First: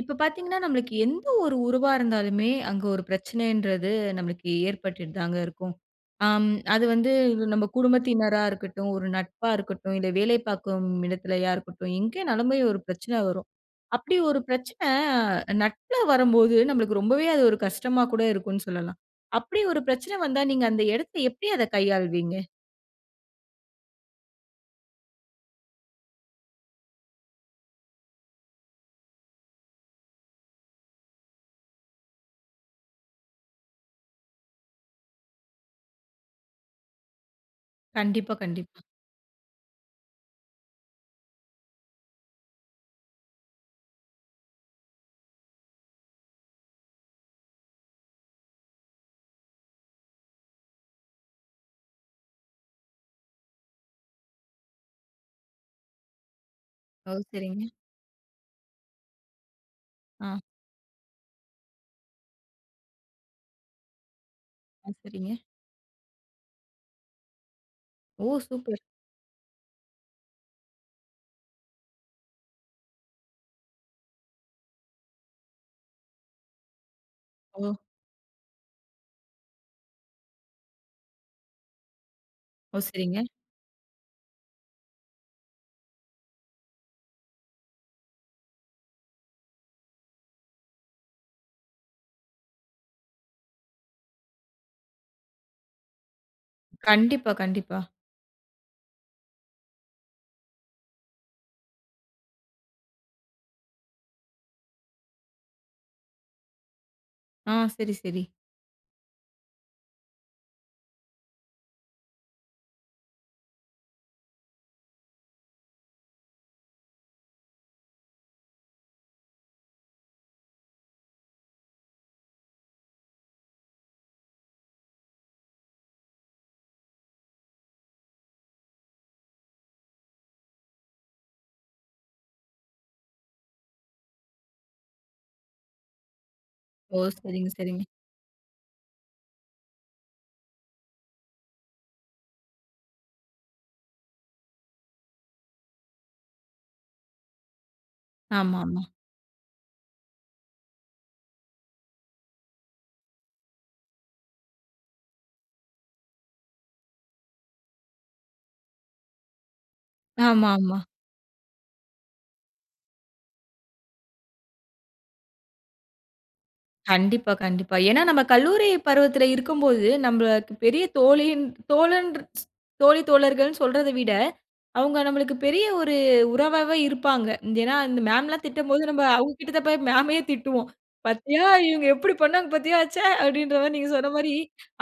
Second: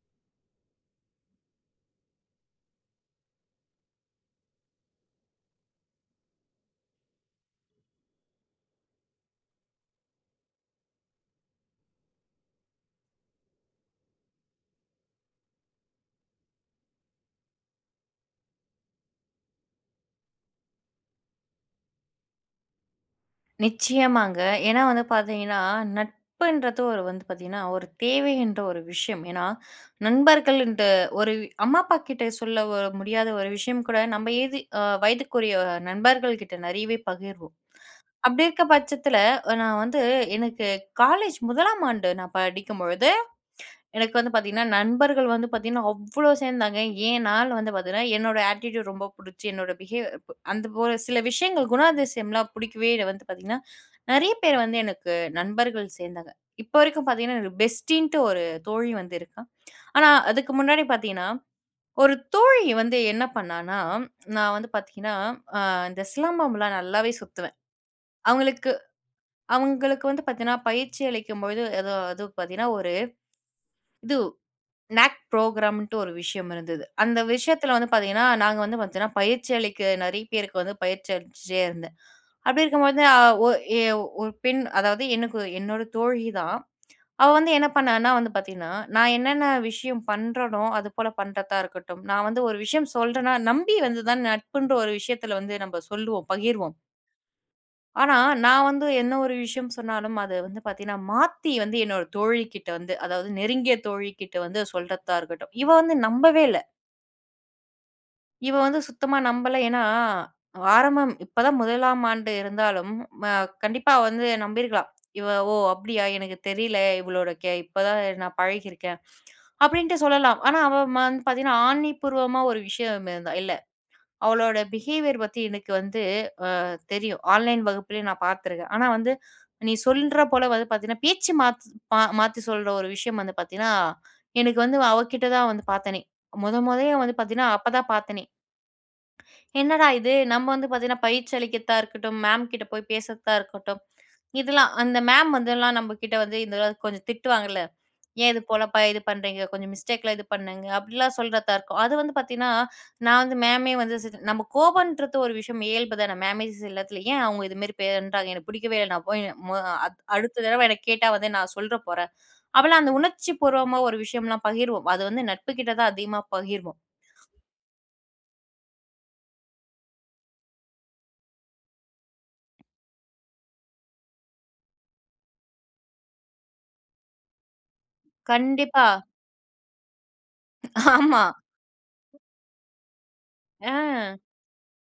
இப்ப பார்த்தீங்கன்னா, நம்மளுக்கு எந்த ஒரு உறவா இருந்தாலுமே, அங்க ஒரு பிரச்சனைன்றது நமக்கு ஏற்பட்டுட்டு தாங்க இருக்கும். அம் அது வந்து நம்ப குடும்பத்தினரா இருக்கட்டும், ஒரு நட்பா இருக்கட்டும், இல்ல வேலை பார்க்கும் இடத்திலயா இருக்கட்டும், எங்கனாலுமே ஒரு பிரச்சனை வரும். அப்டி ஒரு பிரச்சன நட்புல வரும்போது, நம்மளுக்கு ரொம்பவே அது ஒரு கஷ்டமா கூட இருக்கும்ன்னு சொல்லலாம். அப்டி ஒரு பிரச்சனை வந்தா, நீங்க அந்த எடத்த எப்படி அத கையாள்வீங்க? நிச்சயமாங்க. ஏன்னா வந்து பார்த்தீங்கன்னா, நட்புன்றது ஒரு வந்து பார்த்தீங்கன்னா, ஒரு தேவை என்ற ஒரு விஷயம். ஏன்னா, நண்பர்கள் ன்ட்ட ஒரு அம்மா அப்பாகிட்ட சொல்ல முடியாத ஒரு விஷயம் கூட நம்ம ஏதி அ வயதுக்குரிய நண்பர்கள் கிட்ட நெறையவே பகிர்வோம். கண்டிப்பா, அப்டி இருக்கிற கண்டிப்பா. பட்சத்தில நான் வந்து எனக்கு காலேஜ் 1ஆம் ஆண்டு நான் படிக்கும்பொழுது, எனக்கு வந்து பார்த்தீங்கன்னா, நண்பர்கள் வந்து பார்த்தீங்கன்னா, அவ்ளோ சேர்ந்தாங்க. ஏன்னா வந்து பார்த்தீங்கன்னா, என்னோட அட்டிட்யூட் ரொம்ப புடிச்சு, என்னோட பிஹேவ் அந்த ஒரு சில விஷயங்கள், குணாதிசயம்லாம் புடிக்கவே வந்து பார்த்தீங்கன்னா, நெறைய பேர் வந்து எனக்கு நண்பர்கள் சேர்ந்தாங்க. இப்ப வரைக்கும் ஓ! பார்த்தீங்கன்னா, எனக்கு சரிங்க. பெஸ்ட்டீன்ட்டு ஒரு தோழி வந்து இருக்கா. ஆனா ஆ. அதுக்கு முன்னாடி பார்த்தீங்கன்னா, ஒரு தோழி வந்து என்ன பண்ணான்னா? "நான் வந்து ஆ. பார்த்தீங்கன்னா, சரிங்க. அ இந்த சிலம்பம்ல்லா நல்லாவே சுத்துவேன்." ஓ! அவங்களுக்கு, சூப்பர். அவங்களுக்கு வந்து பார்த்தீங்கன்னா பயிற்சி அளிக்கும்போது எதோ அது பார்த்தீங்கன்னா ஒரு, இது நாக் ப்ரோகிராம்ன்ட்டு ஒரு விஷயம் இருந்தது. அந்த ஓ! விஷயத்ல வந்து பார்த்தீங்கன்னா, நாங்க வந்து பார்த்தீன்னா பயிற்சி அளிக்க நெறைய பேருக்கு வந்து பயிற்சி அளிச்சிட்டே இருந்தேன். அப்டி ஓ! இருக்கும்போது அ சரிங்க. ஒ எ ஒரு பெண் அதாவது, எனக்கு என்னோட தோழி தான். அவ வந்து என்ன பண்ணான்னா? வந்து பார்த்தீங்கன்னா, நான் என்னென்ன விஷயம் பண்றனோ அதுபோல பண்றதா இருக்கட்டும், நான் வந்து ஒரு விஷயம் சொல்றேனா, நம்பி வந்துதான் நட்புன்ற ஒரு விஷயத்துல வந்து நம்ம சொல்லுவோம், பகிர்வோம். கண்டிப்பா, கண்டிப்பா. ஆனா, நான் வந்து என்ன ஒரு விஷயம் சொன்னாலும் அது வந்து பாத்தீங்கன்னா, மாத்தி வந்து என்னோட தோழி கிட்ட வந்து, அதாவது நெருங்கிய தோழிகிட்ட வந்து, சொல்றதா இருக்கட்டும். இவ வந்து நம்பவே இல்ல. ஆ, சரி, சரி. இவ வந்து சுத்தமா நம்பல, ஏன்னா ஆரம்பம் இப்ப தான் முதலாம் ஆண்டு இருந்தாலும், ம கண்டிப்பா வந்து நம்பிருக்கலாம். இவ ஓ அப்படியா, எனக்கு தெரில, இவளோட கே இப்ப தான் நான் பழகியிருக்கேன், அப்படின்ட்டு சொல்லலாம். ஆனா அவ ம வந்து பாத்தீங்கன்னா ஆணி பூர்வமா ஒரு விஷயம் ம ந்த இல்ல. அவளோட பிஹேவியர் பத்தி எனக்கு வந்து அ தெரியும், ஆன்லைன் வகுப்புலயே நான் பாத்துருக்கேன். ஆனா வந்து நீ சொல்ற போல வந்து பாத்தீங்கன்னா, பேச்சு மாத் மாத்தி சொல்ற ஒரு விஷயம் வந்து பாத்தீங்கன்னா, எனக்கு வந்து அவகிட்ட தான் வந்து பாத்தனே. மொத மொதய்யே ஓ! வந்து பாத்தீங்கன்னா சரிங்க, அப்போ சரிங்க. தான் பாத்தேனே. என்னடா இது, நம்ம வந்து பாத்தீங்கன்னா பயிற்சி அளிக்கிர்த்தா இருக்கட்டும், மேம்கிட்ட போய் பேசுர்த்தா இருக்கட்டும், இதெல்லாம் அந்த மேம் வந்துலாம் நம்ப கிட்ட வந்து இதலாம் கொஞ்சம் திட்டுவாங்கள்ல, "ஏன் இது போலப்பா, ஆமாமா. இது பண்றீங்க, கொஞ்சம் மிஸ்டேக்கலாம் இது பண்ணுங்க" அப்டிலாம் சொல்றதாருக்கும். அது வந்து பாத்தீன்னா, நான் வந்து மேமே வந்து நம்ம கோபம்ன்றது ஒரு விஷயம் இயல்பு தானே, மேம்மே எல்லாத்துல ஏன் அவுங்க இது மாரி பண்றாங்க, எனக்கு புடிக்கவே இல்லை. நான் போய் மோ அத் அடுத்த ஆமா, தடவை என்ன ஆமா. கேட்டா வந்து நான் சொல்ற போறேன். அப்போலாம் அந்த உணர்ச்சி பூர்வமா ஒரு விஷயம்லாம் பகிருவோம், அது வந்து நட்பு கிட்ட தான் அதிகமா பகிர்வோம். கண்டிப்பா, கண்டிப்பா. ஏன்னா, நம்ம கல்லூரி பருவத்துல இருக்கும்போது, நம்ப பெரிய தோழின் தோழன்ற தோழி, தோழர்கள்ன்னு சொல்றத விட, அவுங்க நம்மளுக்கு பெரிய ஒரு உறவாவே இருப்பாங்க. இந் ஏன்னா, அந்த மேம்ல்லாம் திட்டும்போது, கண்டிப்பா! நம்ப அவுங்க கிட்ட தான் போய் மேமய திட்டுவோம். ஆமா. "பத்தியா, அ. இவுங்க எப்படி பண்ணாங்க! பத்தியா, ச்ச" அப்டின்ற மாரி, நீங்க சொன்ன ஆ மாரி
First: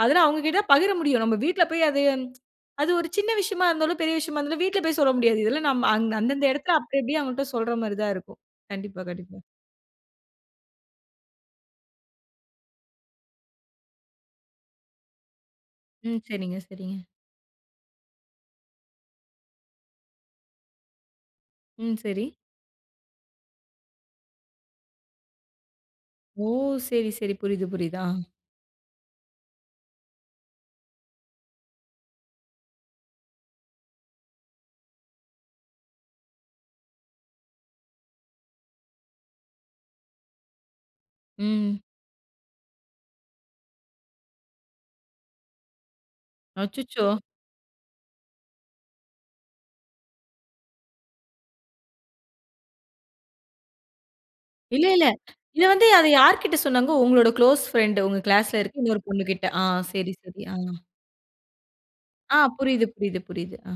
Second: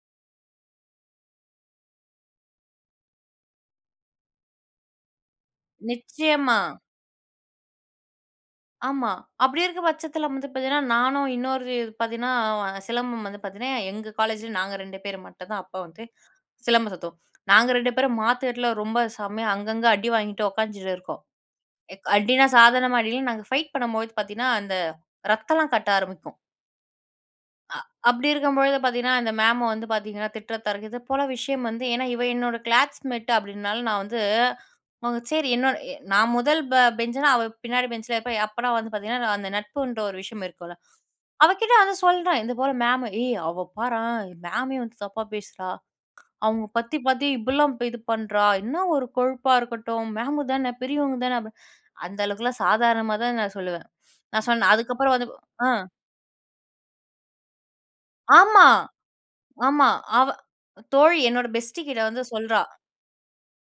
அதெல்லாம் அவுங்ககிட்ட பகிர முடியும். நம்ப வீட்ல போய், அது அது ஒரு சின்ன விஷயமா இருந்தாலும், பெரிய விஷயமா இருந்தாலும், வீட்ல போய் சொல்ல முடியாது. இதெல்லாம் நம் அந்தந்த நிச்சயமா. இடத்ல அப்டிஅப்டியே அவுங்கள்ட்ட சொல்ற மாரி தான் இருக்கும். கண்டிப்பா, ஆமா, கண்டிப்பா. அப்படி இருக்க பட்சத்துல வந்து பாத்தீங்கன்னா, நானும் இன்னொரு பாத்தீங்கன்னா, சிலம்பம் வந்து பாத்தீங்கன்னா, எங்க காலேஜில நாங்க 2 பேர் மட்டு தான் அப்ப வந்து ம். சரிங்க, சிலம்பம் சரிங்க. சுத்துவோம். நாங்க 2 பேரும் மாத்து கட்ல ரொம்ப செம்மையா அங்கங்க அடி வாங்கிட்டு உக்காந்த்துட்டு இருக்கோம். ம், சரி. அடினா சாதாரணமா அடில்ல நாங்க ஃபைட் பண்ணும்போது பாத்தீங்கன்னா, அந்த ரத்தம்லாம் கட்ட ஆரம்பிக்கும். ஓ! சரி, சரி. புரியுது, அ புரியுது. ஆ, அப்டி இருக்கும்பொழுது பாத்தீங்கன்னா, அந்த மேம் வந்து பாத்தீங்கன்னா, திட்ட தரகு இதப்போல விஷயம் வந்து, ஏன்னா இவ என்னோட கிளாஸ்மெட்டு அப்படின்னால, நான் வந்து அவுங்க செரி, என்னோட எ நான் 1 ப பெஞ்ச்னா, அவ பின்னாடி பென்ஞ்ல இருப்பா. அப்போலாம் வந்து பாத்தீங்கன்னா, நா அந்த நட்புன்ற ஒரு விஷயம் இருக்குள்ல, அவகிட்ட ம். ஆனா சொல்றேன், இது போல மேமு ஏய் அவ பாரேன், மேமயே வந்து தப்பா பேசுறா, அவுங்க பத்தி அச்சச்சோ! பத்தி இப்புட்லாம் இது பண்றா, என்ன ஒரு கொழுப்பா இருக்கட்டும், மேம்மு தானே பெரியவங்க தானே. அபி அந்த அளவுக்கெல்லாம் சாதாரணமா தான் நான் சொல்லுவேன். நான் சொன்னேன், இல்லைல்ல! அதுக்கப்புறம் வந்து இதை ஆ. வந்து அதை யார்கிட்ட சொன்னாங்க? உங்களோட குளோஸ் ஃபிரெண்ட்டு உங்க கிளாஸ்ல ஆமா, இருக்க இன்னொரு பொண்ணு கிட்ட! ஆ ஆமா சரி, அவ சரி. அ. தோழி, என்னோட பெஸ்டி கிட்ட வந்து ஆ சொல்றா! புரியுது, புரியுது, புரியுது. அ.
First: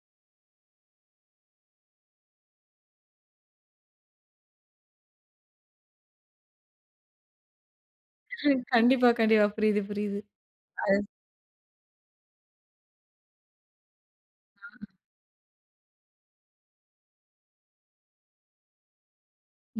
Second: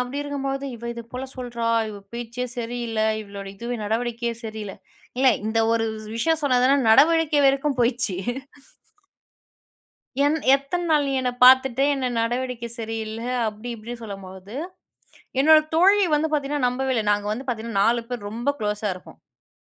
அப்டி இருக்கும்போது, இவ இது போல சொல்றா, இவ பேச்சே சரியில்ல, இவளுடைய இதுவே நடவடிக்கையே சரியில்ல. இல்ல இந்த ஒரு வ் விஷயம் சொன்னா தான நடவடிக்கை வரைக்கும் போயிச்சு. ம், கண்டிப்பா, கண்டிப்பா புரியுது புரியுது. என் எத்தன அ. நாள் நீ என்ன பார்த்துட்டு, என்ன நடவடிக்கை சரியில்ல, அப்டி இப்டின்னு சொல்லும்போது, அ. என்னோட தோழிய வந்து பாத்தீங்கன்னா நம்பவே இல்ல. நாங்க வந்து பாத்தீங்கன்னா, 4 பேரு ரொம்ப க்ளோஸா இருப்போம்.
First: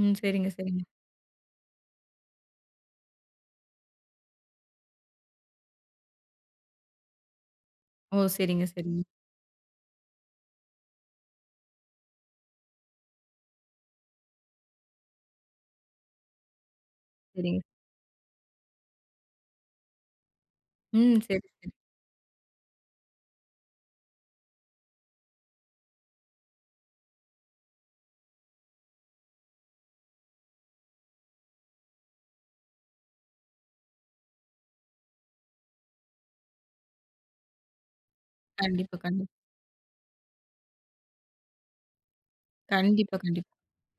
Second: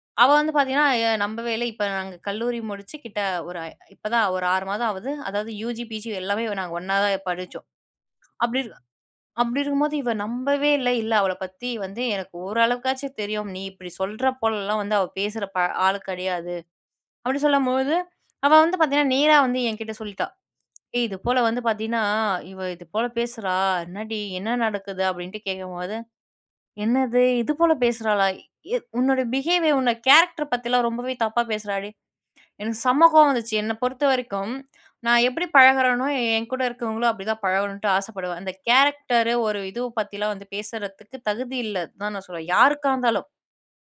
ம். அவ சரிங்க, வந்து சரிங்க. பாத்தீங்கன்னா எ நம்பவே இல்ல, இப்ப நாங்க கல்லூரி முடிச்சு கிட்ட, ஒரு அ இப்பதான் ஒரு 6 மாதம் ஆவுது. அதாவது யூஜி, பீஜி எல்லாமே நாங்க ஒண்ணாவே படிச்சோம். ஓ! அப்டி சரிங்க, இரு சரிங்க. அப்டி இருக்கும்போது, இவ நம்பவே இல்ல, இல்ல அவள பத்தி வந்து எனக்கு ஓரளவுக்காச்சும் தெரியும், நீ இப்டி சொல்ற போலலாம் வந்து அவ பேசுற ப ஆளு கெடையாது. அப்டி சரிங்க. சொல்லும்போது, அவ வந்து பாத்தீங்கன்னா நேரா வந்து என்கிட்ட சொல்லிட்டா. ஏய்! இது ம். போல சரி, வந்து சரி. பாத்தீன்னா இவ இது போல பேசுறா, என்னடி? என்ன நடக்குது? அப்டின்ட்டு கேட்கும்போது, என்னது! இது போல பேசுறாளா? எ உன்னோட பிஹேவியர் உன்னோட கேரக்டர் பத்திலாம் ரொம்பவே தப்பா பேசுறாடி, "எனக்கு செம்ம கோவம் வந்துச்சு. என்ன பொறுத்தவரைக்கும், நான் எப்டி பழகறேனோ, என் கூட இருக்குறவங்களும் அப்டி தான் பழகணுன்ட்டு ஆசப்படுவேன்." அந்த கண்டிப்பா, கண்டிப்பா. கேரக்டர் ஒரு இது பத்திலாம் வந்து பேசுறதுக்கு தகுதி இல்ல தான் நான் சொல்றேன், யாருக்கா கண்டிப்பா, இருந்தாலும். கண்டிப்பா.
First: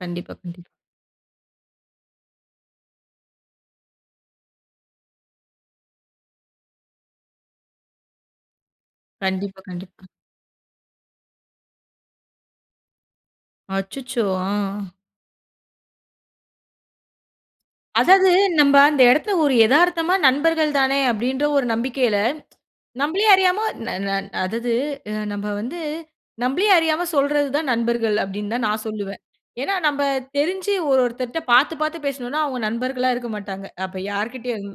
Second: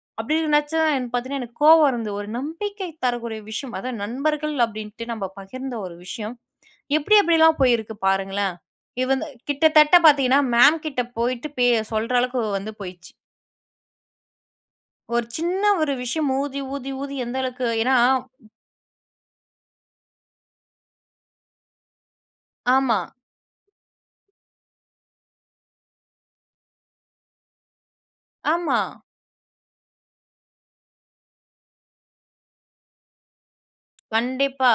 கண்டிப்பா, அப்டி கண்டிப்பா. நெனைச்சா, பாத்தீங்கன்னா எனக்கு கோவம் வருந்து, ஒரு நம்பிக்கை தரக்கூடிய விஷயம். அதாவது, நண்பர்கள் அப்டின்ட்டு நம்ம பகிர்ந்த ஒரு விஷயம், எப்டி எப்டில்லாம் போயிருக்கு பாருங்களேன்! இவங்க கண்டிப்பா, கிட்டத்தட்ட கண்டிப்பா. பாத்தீங்கன்னா மேம் கிட்ட போயிட்டு பே சொல்ற அளவுக்கு வந்து போயிருச்சு. அச்சச்சோ! ஆ. ஒரு சின்ன ஒரு விஷயம் ஊதி, ஊதி, ஊதி எந்த அளவுக்கு? ஏன்னா அதாது நம்ப அந்த எடத்துல ஒரு எதார்த்தமா நண்பர்கள் தானே, அப்டின்ற ஒரு நம்பிக்கைல ஆமா. நம்பளையே அறியாம ந ந அதாவது நம்ம வந்து, நம்பளே அறியாம சொல்றது தான் நண்பர்கள் அப்டின்னு தான், ஆமா. நான் சொல்லுவேன். ஏன்னா, நம்ம தெரிஞ்சு ஒரு ஒருத்தர்ட்ட பாத்து, பாத்து பேசுனோம்னா, அவங்க நண்பர்களா இருக்க மாட்டாங்க. அப்ப யார்கிட்டயும். கண்டிப்பா.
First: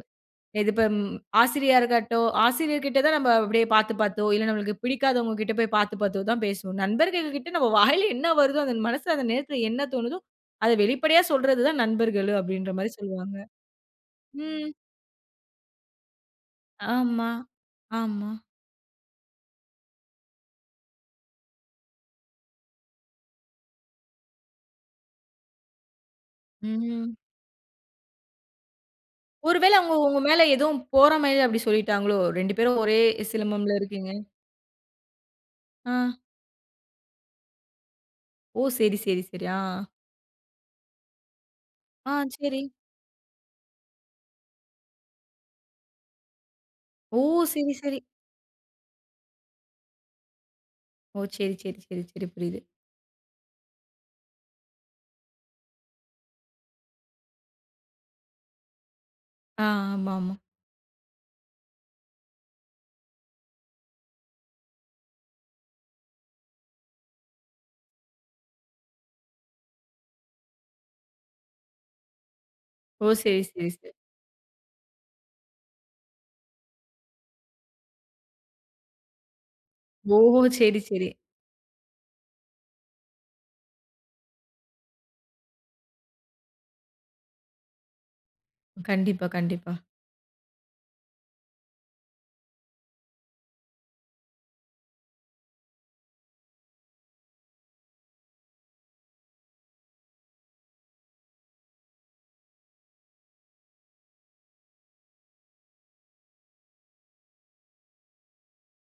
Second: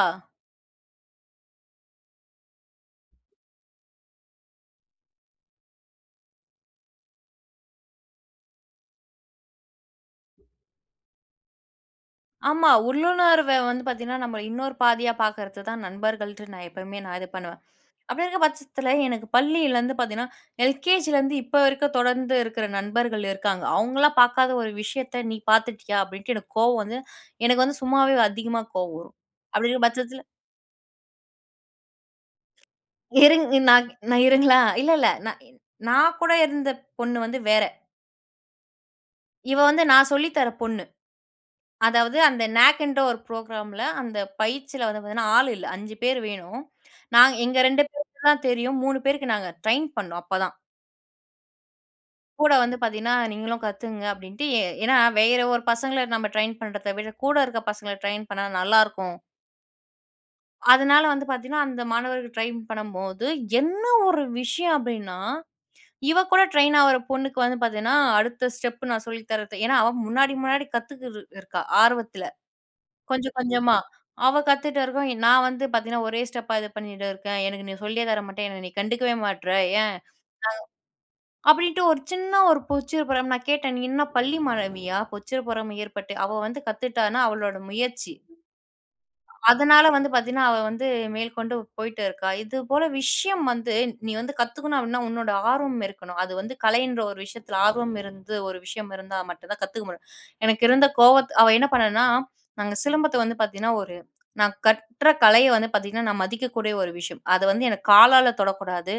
இதுபோ ம் ஆசிரியாருக்கட்டும், ஆசிரியர்கிட்ட தான் நம்ம அப்டியே பாத்து, பாத்தோ இல்ல, நமக்கு பிடிக்காதவங்ககிட்ட போய் பாத்து, பாத்தோ தான் பேசுவோம். நண்பர்கள்கிட்ட நம்ம வாயில என்ன வருதோ, அந்த மனசுல அந்த நேரத்துல என்ன தோனுதோ, அத வெளிப்படையா சொல்றது தான் நண்பர்கள். ஆமா, அப்டின்ற மாரி சொல்வாங்க. உள்ளுணர்வ வந்து பாத்தீங்கன்னா, நம்மள ம். இன்னொரு பாதியா பாக்குறது தான் நண்பர்கள்ட்டு, நான் எப்பவுமே நான் இது ஆமா, பண்ணுவேன். அப்டி ஆமா. இருக்குற பட்சத்துல எனக்கு பள்ளிலருந்து பாத்திங்கன்னா எல்.கே.ஜிலருந்து இப்போ வரைக்கும் தொடர்ந்து இருக்குற நண்பர்கள் இருக்காங்க, அவங்கலாம் பாக்காத ஒரு விஷயத்த "நீ பாத்துட்டியா?" அப்டின்ட்டு எனக்கு கோவம் வந்து, ம். எனக்கு வந்து சும்மாவே அதிகமா கோவம் வரும். ஒருவேள அப்டிங்குற அவுங்க உங்க பட்சத்துல மேல எதுவும் பொறாமைல அப்டி சொல்லிட்டாங்களோ? 2 பேரும் ஒரே இருங்க நா சிலம்பம்ல இருக்கீங்க. நா இருங்களா இல்ல, இல்ல நா நா ஆ. கூட இருந்த பொண்ணு வந்து வேற. ஓ! சரி சரி சரி, ஆ. இவ வந்து நான் சொல்லி தர பொண்ணு. ஆ, அதாவது அந்த செரி. நாக்ன்ற ஒரு புரோகிராம் ல, அந்த பயிற்சில வந்து பாத்தீங்கன்னா, ஆள் இல்ல 5 பேரு வேணும், ஓ! நா எங்க சரி, 2 சரி. பேருக்கு தான் தெரியும். 3 பேருக்கு நாங்க ட்ரெயின் பண்ணோம் அப்பதான். ஓ! சரி சரி சரி சரி கூட புரியுது. வந்து பார்த்தீங்கன்னா, நீங்களும் கத்துக்கங்க அப்டின்ட்டு, எ ஏன்னா வேற ஒரு பசங்கள நம்ம ட்ரெயின் பண்ணுறத விட, கூட இருக்குற பசங்கள ட்ரெயின் பண்ணா நல்லாருக்கும். ஆ ஆமா ஆமா. அதுனால வந்து பார்த்தீங்கன்னா, அந்த மாணவர்கள் ட்ரைன் பண்ணும்போது, என்ன ஒரு விஷயம்? அப்டின்னா, இவ கூட ட்ரெயின் ஆவற பொண்ணுக்கு வந்து பார்த்தீங்கன்னா, அடுத்த ஸ்டெப் நான் சொல்லி தரது, ஏன்னா அவ முன்னாடி முன்னாடி கத்துக்கிட்டு இருக்கா, ஆர்வத்துல, ஓ! கொஞ்சம் சரி சரி கொஞ்சமா, சரி. அவ கத்துட்ட இருக்கும் நான் வந்து பார்த்தீங்கன்னா, ஒரே ஸ்டெப்பா, இது பண்ணிட்டு இருக்கேன், எனக்கு நீ சொல்லியே தர மாட்டியா? என்ன நீ கண்டுக்கவே மாட்டுற, ஏன் ஓஹோ! சரி சரி. நான் அப்டின்ட்டு ஒரு சின்ன ஒரு பொச்சப்புறம் நான் கேட்டேன், என்ன நீ பள்ளி மாணவியா? பொச்சப்புறம் ஏற்பட்டு அவ வந்து கத்துட்டானா அவளோட முயற்சி, கண்டிப்பா கண்டிப்பா. அதனால வந்து பார்த்தீங்கன்னா, அவ வந்து மேல்கொண்டு போயிட்டு இருக்கா, இது போல விஷயம் வந்து நீ வந்து கத்துக்கணும் அப்டினா, உன்னோட ஆர்வம் இருக்கணும், அது வந்து கலைன்ற ஒரு விஷயத்துல ஆர்வம் இருந்து ஒரு விஷயம் இருந்தா மட்டும் தான் கத்துக்க முடியும், எனக்கு இருந்த கோவத்த அவ என்ன பண்ணான்னா, நாங்க சிலம்பத்த வந்து பார்த்தீங்கன்னா, ஒரு நான் கற்ற கலைய வந்து பார்த்தீங்கன்னா, நான் மதிக்கக்கூடிய ஒரு விஷயம், அத வந்து எனக்கு காலால தொடக்கூடாது,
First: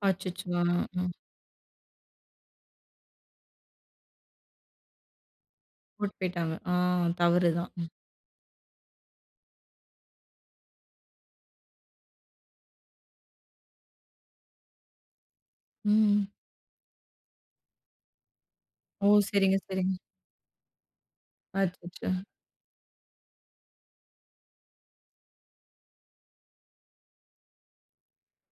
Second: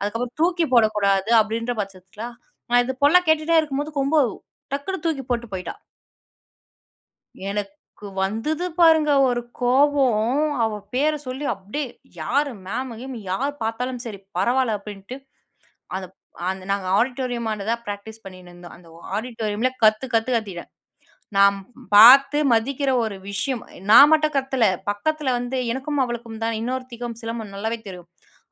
அதுக்கப்புறம் அச்சச்சோ! தூக்கி அஹ. போடக்கூடாது அப்டின்ற பட்சத்துல, நான் இது போல கேட்டுட்டே இருக்கும்போது, கொம்பு டக்குனு தூக்கி போட்டு போயிட்டா. போட்டு போயிட்டாங்க ஆ தவறு தான். எனக்கு வந்தது பாருங்க ஒரு கோபம், அவ பேர சொல்லி அப்டியே யாரு மேம்கீம் யார் பார்த்தாலும் சரி, பரவால அப்டின்ட்டு, அந்த ம். அந்த நாங்க ஆடிட்டோரியமாண்டதான் ப்ராக்டிஸ் பண்ணிட்டு இருந்தோம், அந்த ஓ! சரிங்க ஆடிட்டோரியமில சரிங்க. கத்து கத்து கத்திட்டேன், நான் அச்சச்சோ! பார்த்து மதிக்கிற ஒரு விஷயம், நான் மட்டும் கத்தல, பக்கத்துல வந்து எனக்கும் அவளுக்கும் தான் இன்னொருத்திக்கும் சிலம்ப நல்லாவே தெரியும்,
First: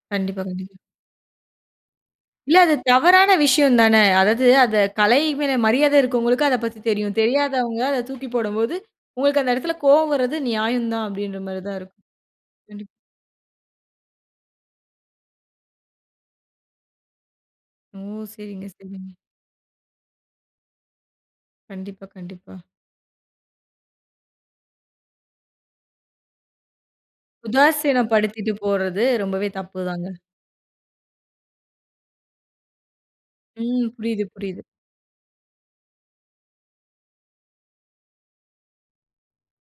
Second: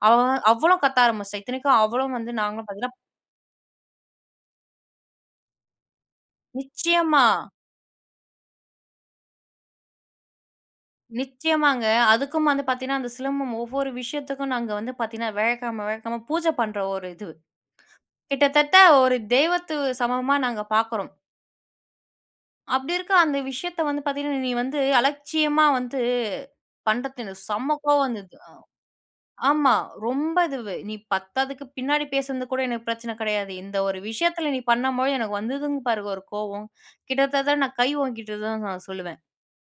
அவ வ கண்டிப்பா கண்டிப்பா. அவ்வளோ கத்த ஆரம்பிச்சிட்டா, இத்தனைக்கும் அவளும் வந்து இல்ல நாங்களும் அது பார்த்தீங்கன்னா தவறான விஷயம் தானே, அதாவது அந்த கலை மேல மரியாதை இருக்கவங்களுக்கு அத பத்தி தெரியும், நிச்சியமா. தெரியாதவங்க அத தூக்கி போடும்போது, உங்களுக்கு அந்த இடத்தில கோபம் வர்றது நியாயம் தான், அப்படின்ற மாதிரி தான் நிச்சியமாங்க. இருக்கும், அதுக்கும் வந்து கண்டிப்பா. பார்த்தீங்கன்னா, அந்த சிலம்பம் ஒவ்வொரு விஷயத்துக்கும், நாங்க வந்து பார்த்தீங்கன்னா வியாழக்கிழக்கம வியாழக்கிழக்கம பூஜ பண்ற ஒரு இது. ஓ! சரிங்க கிட்டத்தட்ட சரிங்க. ஒரு தெய்வத்து சமமா நாங்க பார்க்குறோம். கண்டிப்பா, கண்டிப்பா. அப்டி இருக்க அந்த விஷயத்த வந்து பார்த்தீங்கன்னா, நீ வந்து அலட்சியமா வந்து பண்றது எனக்கு செம்ம கோவம் வந்தது அ. உதாசீனப்படுத்திட்டு போறது ரொம்பவே ஆமா தப்புதாங்க. ரொம்ப இது நீ பத்தாதுக்கு பின்னாடி பேசுனது கூட எனக்கு பிரச்சனை கடையாது இந்த ம். ஒரு புரியிது, விஷயத்தில நீ புரியிது. பண்ணும் பொழுது. எனக்கு வந்ததுங் பாருங்க ஒரு கோவம் கிட்டத்தட்ட நான் கை ஓங்கிட்ட தான் நான் சொல்லுவேன்.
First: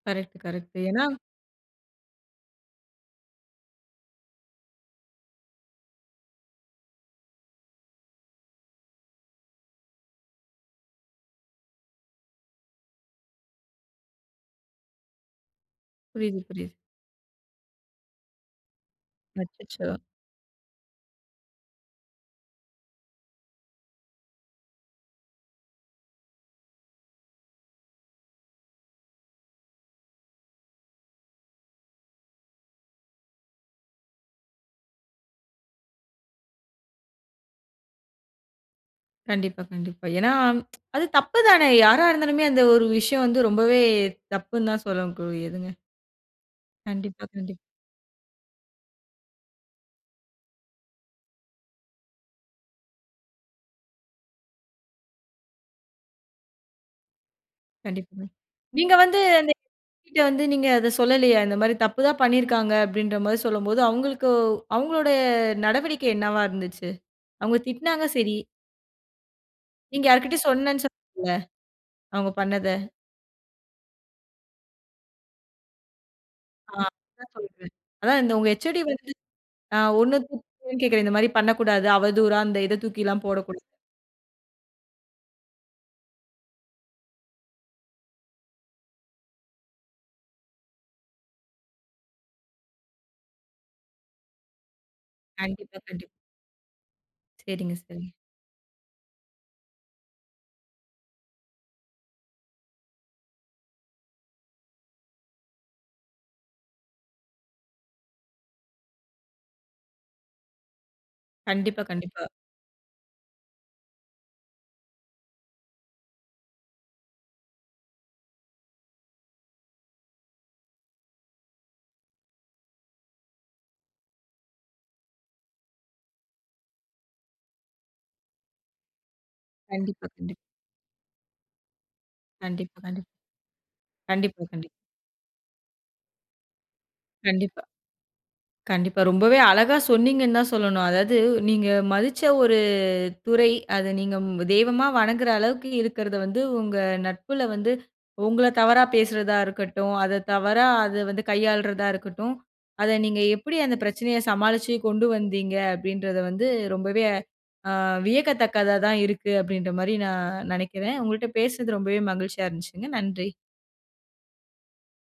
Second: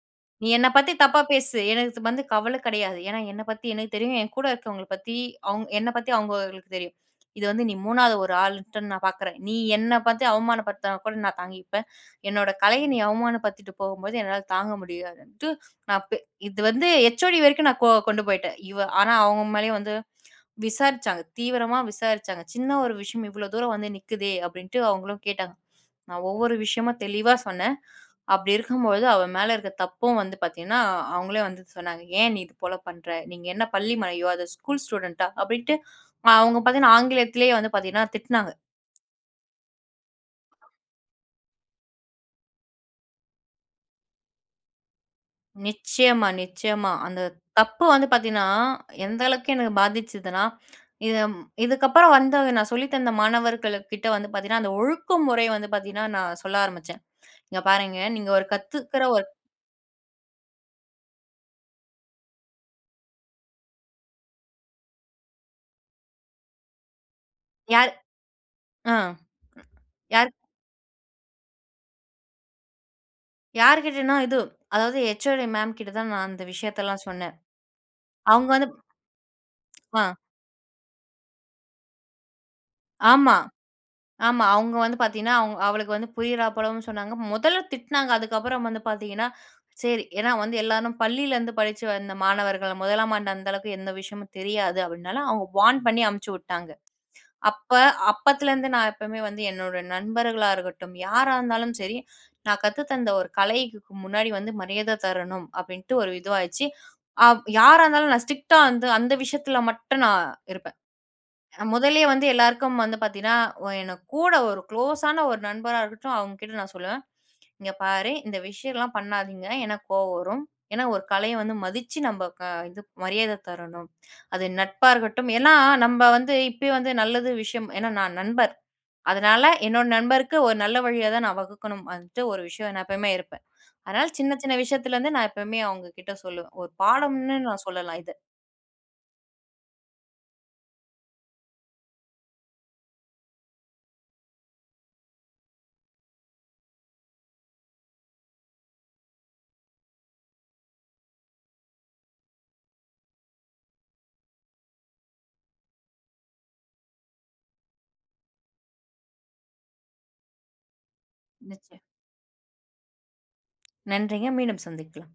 கரெக்ட், நீ என்ன கரெக்ட். பத்தி ஏனா தப்பா பேசு, எனக்கு வந்து கவல கடையாது. ஏனா என்ன பத்தி எனக்கு தெரியும். என் கூட இருக்கிறவங்கள பத்தி அவங் என்ன பத்தி அவங்களுக்கு தெரியும். இது வந்து நீ 3வது ஒரு ஆள்ன்ட்டு நான் பார்க்குறேன். நீ என்ன பத்தி அவமான படுத்தனா கூட நான் தாங்கிப்பேன். என்னோட கலைய நீ அவமான படுத்திட்டு போம்போது என்னால தாங்க முடியாதுன்ட்டு. நான் ப் புரியிது, இது புரியிது. வந்து ஹேச்ஓடி வரைக்கும் நான் கொ கொண்டு போயிட்டேன் இவ ஆனா அவங்க மேலயும் அச்சச்சோ! வந்து விசாரிச்சாங்க, தீவிரமா விசாரிச்சாங்க. சின்ன ஒரு விஷயம், இவ்வளோ தூரம் வந்து நிக்குதே, அப்டின்ட்டு அவங்களும் கேட்டாங்க. நான் ஒவ்வொரு விஷயமும் தெளிவா சொன்னே. அப்டி இருக்கும் பொழுது அவ மேல இருக்க தப்பும் வந்து பார்த்தீங்கன்னா, அவங்களே வந்து சொன்னாங்க. ஏன் நீ இது போல பண்ற? நீங்க என்ன பள்ளி மலையோ அது ஸ்கூல் ஸ்டூடண்ட்டா? அப்டின்ட்டு அவங்க பார்த்தீங்கன்னா, ஆங்கிலத்திலேயே வந்து பார்த்தீங்கன்னா, திட்னாங்க. கண்டிப்பா, கண்டிப்பா. ஏனா, அது தப்புதானே யாரா இருந்தாலுமே, அந்த ஒரு விஷயம் வந்து ரொம்பவே தப்புன்னு தான் சொல்லக் கூடியதுங்க. நிச்சியமா, நிச்சியமா. அந்த கண்டிப்பா, கண்டிப் தப்பு வந்து பார்த்தீங்கன்னா, எந்த அளவுக்கு எனக்கு பாதிச்சுதுன்னா, இது ம் இதுக்கு அப்புறம் வந்து நான் சொல்லித்தந்த மாணவர்களுக்கிட்ட வந்து பார்த்தீங்கன்னா, அந்த ஒழுக்க முறை வந்து பார்த்தீங்கன்னா, நான் சொல்ல ஆரம்பிச்சேன். இங்க பாருங்க கண்டிப்பாங்க. நீங்க ஒரு நீங்க கத்துக்குற வந்து ஒரு அந்த [unintelligible] கிட்ட வந்து நீங்க அத சொல்லலையா? இந்த மாரி தப்பு தான் பண்ணியிருக்காங்க அப்டின்ற மாரி சொல்லும்போது அவங்களுக்கு அவங்களுடைய நடவடிக்கை என்னவா இருந்துச்சு? அவங்க யார் திட்னாங்க சரி. ஆ நீங்க யார்? யார்கிட்டயோ சொன்னேன்னு சொன்னீங்கல்ல, அவங்க பண்ணத. யார்கிட்டனா? இது அதாவது ஹச்ஓடீ மேம் கிட்ட தான். நான் அந்த ஆ விஷயத்தலா அ சொன்னே. சொல்லுங்க. அதான், இந்த உங்க அவுங்க வந்து ஹச்ஓடீ வந்து அ வா. ஒண்ணு து கேட்கிறேன். இந்த மாரி பண்ணக்கூடாது. அவதூறா அந்த இத, தூக்கிலா ஆமா. போடக்கூடாது. ஆமா. அவங்க வந்து பாத்தீங்கனா, அவ அவளுக்கு வந்து, புரியிறா போலவும் சொன்னாங்க. மொதல்ல திட்னாங்க. அதுக்கப்புறம் வந்து பாத்தீங்கனா, சேரி ஏன்னா வந்து எல்லாரும் பள்ளியிலேருந்து படுச்சு வந்த மாணவர்கள, முதலாம் ஆண்டு அந்த அளவுக்கு எந்த விஷயமும் தெரியாது அப்டினால, அவங்க கண்டிப்பா. வார்ன் பண்ணி கண்டிப்பா. அமுச்சு விட்டாங்க. அப்ப சேரிங்க. சரிங்க. அப்பத்துலருந்து நான் எப்போவுமே வந்து, என்னோட நண்பர்களா இருக்கட்டும், யாரா இருந்தாலும் சரி, நான் கத்து தந்த ஒரு கலைக்கு முன்னாடி வந்து மரியாத தரணும். அப்படின்ட்டு ஒரு இதுவாச்சு. ஆ யாரா இருந்தாலும், நான் ஸ்ட்ரிக்ட்டா வந்து, அந்த விஷயத்தில மட்டும் நான் இருப்பேன். கண்டிப்பா, முதல்லயே கண்டிப்பா. வந்து எல்லாருக்கும் வந்து பாத்தீங்கனா, எனக்கு கூட ஒரு க்ளோஸான ஒரு நண்பரா இருக்கட்டும், அவங்க கிட்ட நான் சொல்லுவேன். "இங்க பாரு, இந்த விஷயலா பண்ணாதீங்க. எனக்கு கோவ வரும். ஏன்னா, ஒரு கலைய வந்து மதிச்சு, நம்ம க இது மரியாத தரணும். அது நட்பா இருக்கட்டும்." ஏன்னா நம்ம வந்து இப்பயே வந்து, நல்லது விஷயம் ஏன்னா, நான் நண்பர். அதனால என்னோட கண்டிப்பா, கண்டிப் நண்பருக்கு ஒரு நல்ல வழியா தான் நான் வகுக்கணும். வந்துட்டு ஒரு விஷயம் கண்டிப்பா, நான் கண்டிப் எப்பவுமே இருப்பேன். அதனால சின்ன, கண்டிப்பா, சின்ன கண்டிப் விஷயத்துல நான் எப்பவுமே, அவங்க கிட்ட சொல்லுவேன். ஒரு பாடம்னு கண்டிப்பா. நான் சொல்லலாம். இத கண்டிப்பா. ரொம்பவே அழகா சொன்னீங்கன் தான் சொல்லணும். அதாவது, நீங்க மதிச்ச ஒரு துறை. அத நீங்க தெய்வமா வணங்குற அளவுக்கு, இருக்கிறத வந்து, உங்க நட்புல வந்து, உங்கள தவறா பேசுறதா இருக்கட்டும். அத தவறா, அது வந்து கையாள்றதா இருக்கட்டும். அத நீங்க, எப்படி அந்த பிரச்சனைய சமாளிச்சு கொண்டு வந்தீங்க? அப்படின்றத வந்து ரொம்பவே அ வியக்கத்தக்கதாதா இருக்கு. அப்படின்ற மாரி நான் நெனக்கிறேன். உங்கள்ட்ட பேசினது, நிச்சயம். ரொம்பவே மகிழ்ச்சியா இருந்துச்சுங்க. நன்றி! நன்றிங்க. மீண்டும் சந்திக்கலாம்.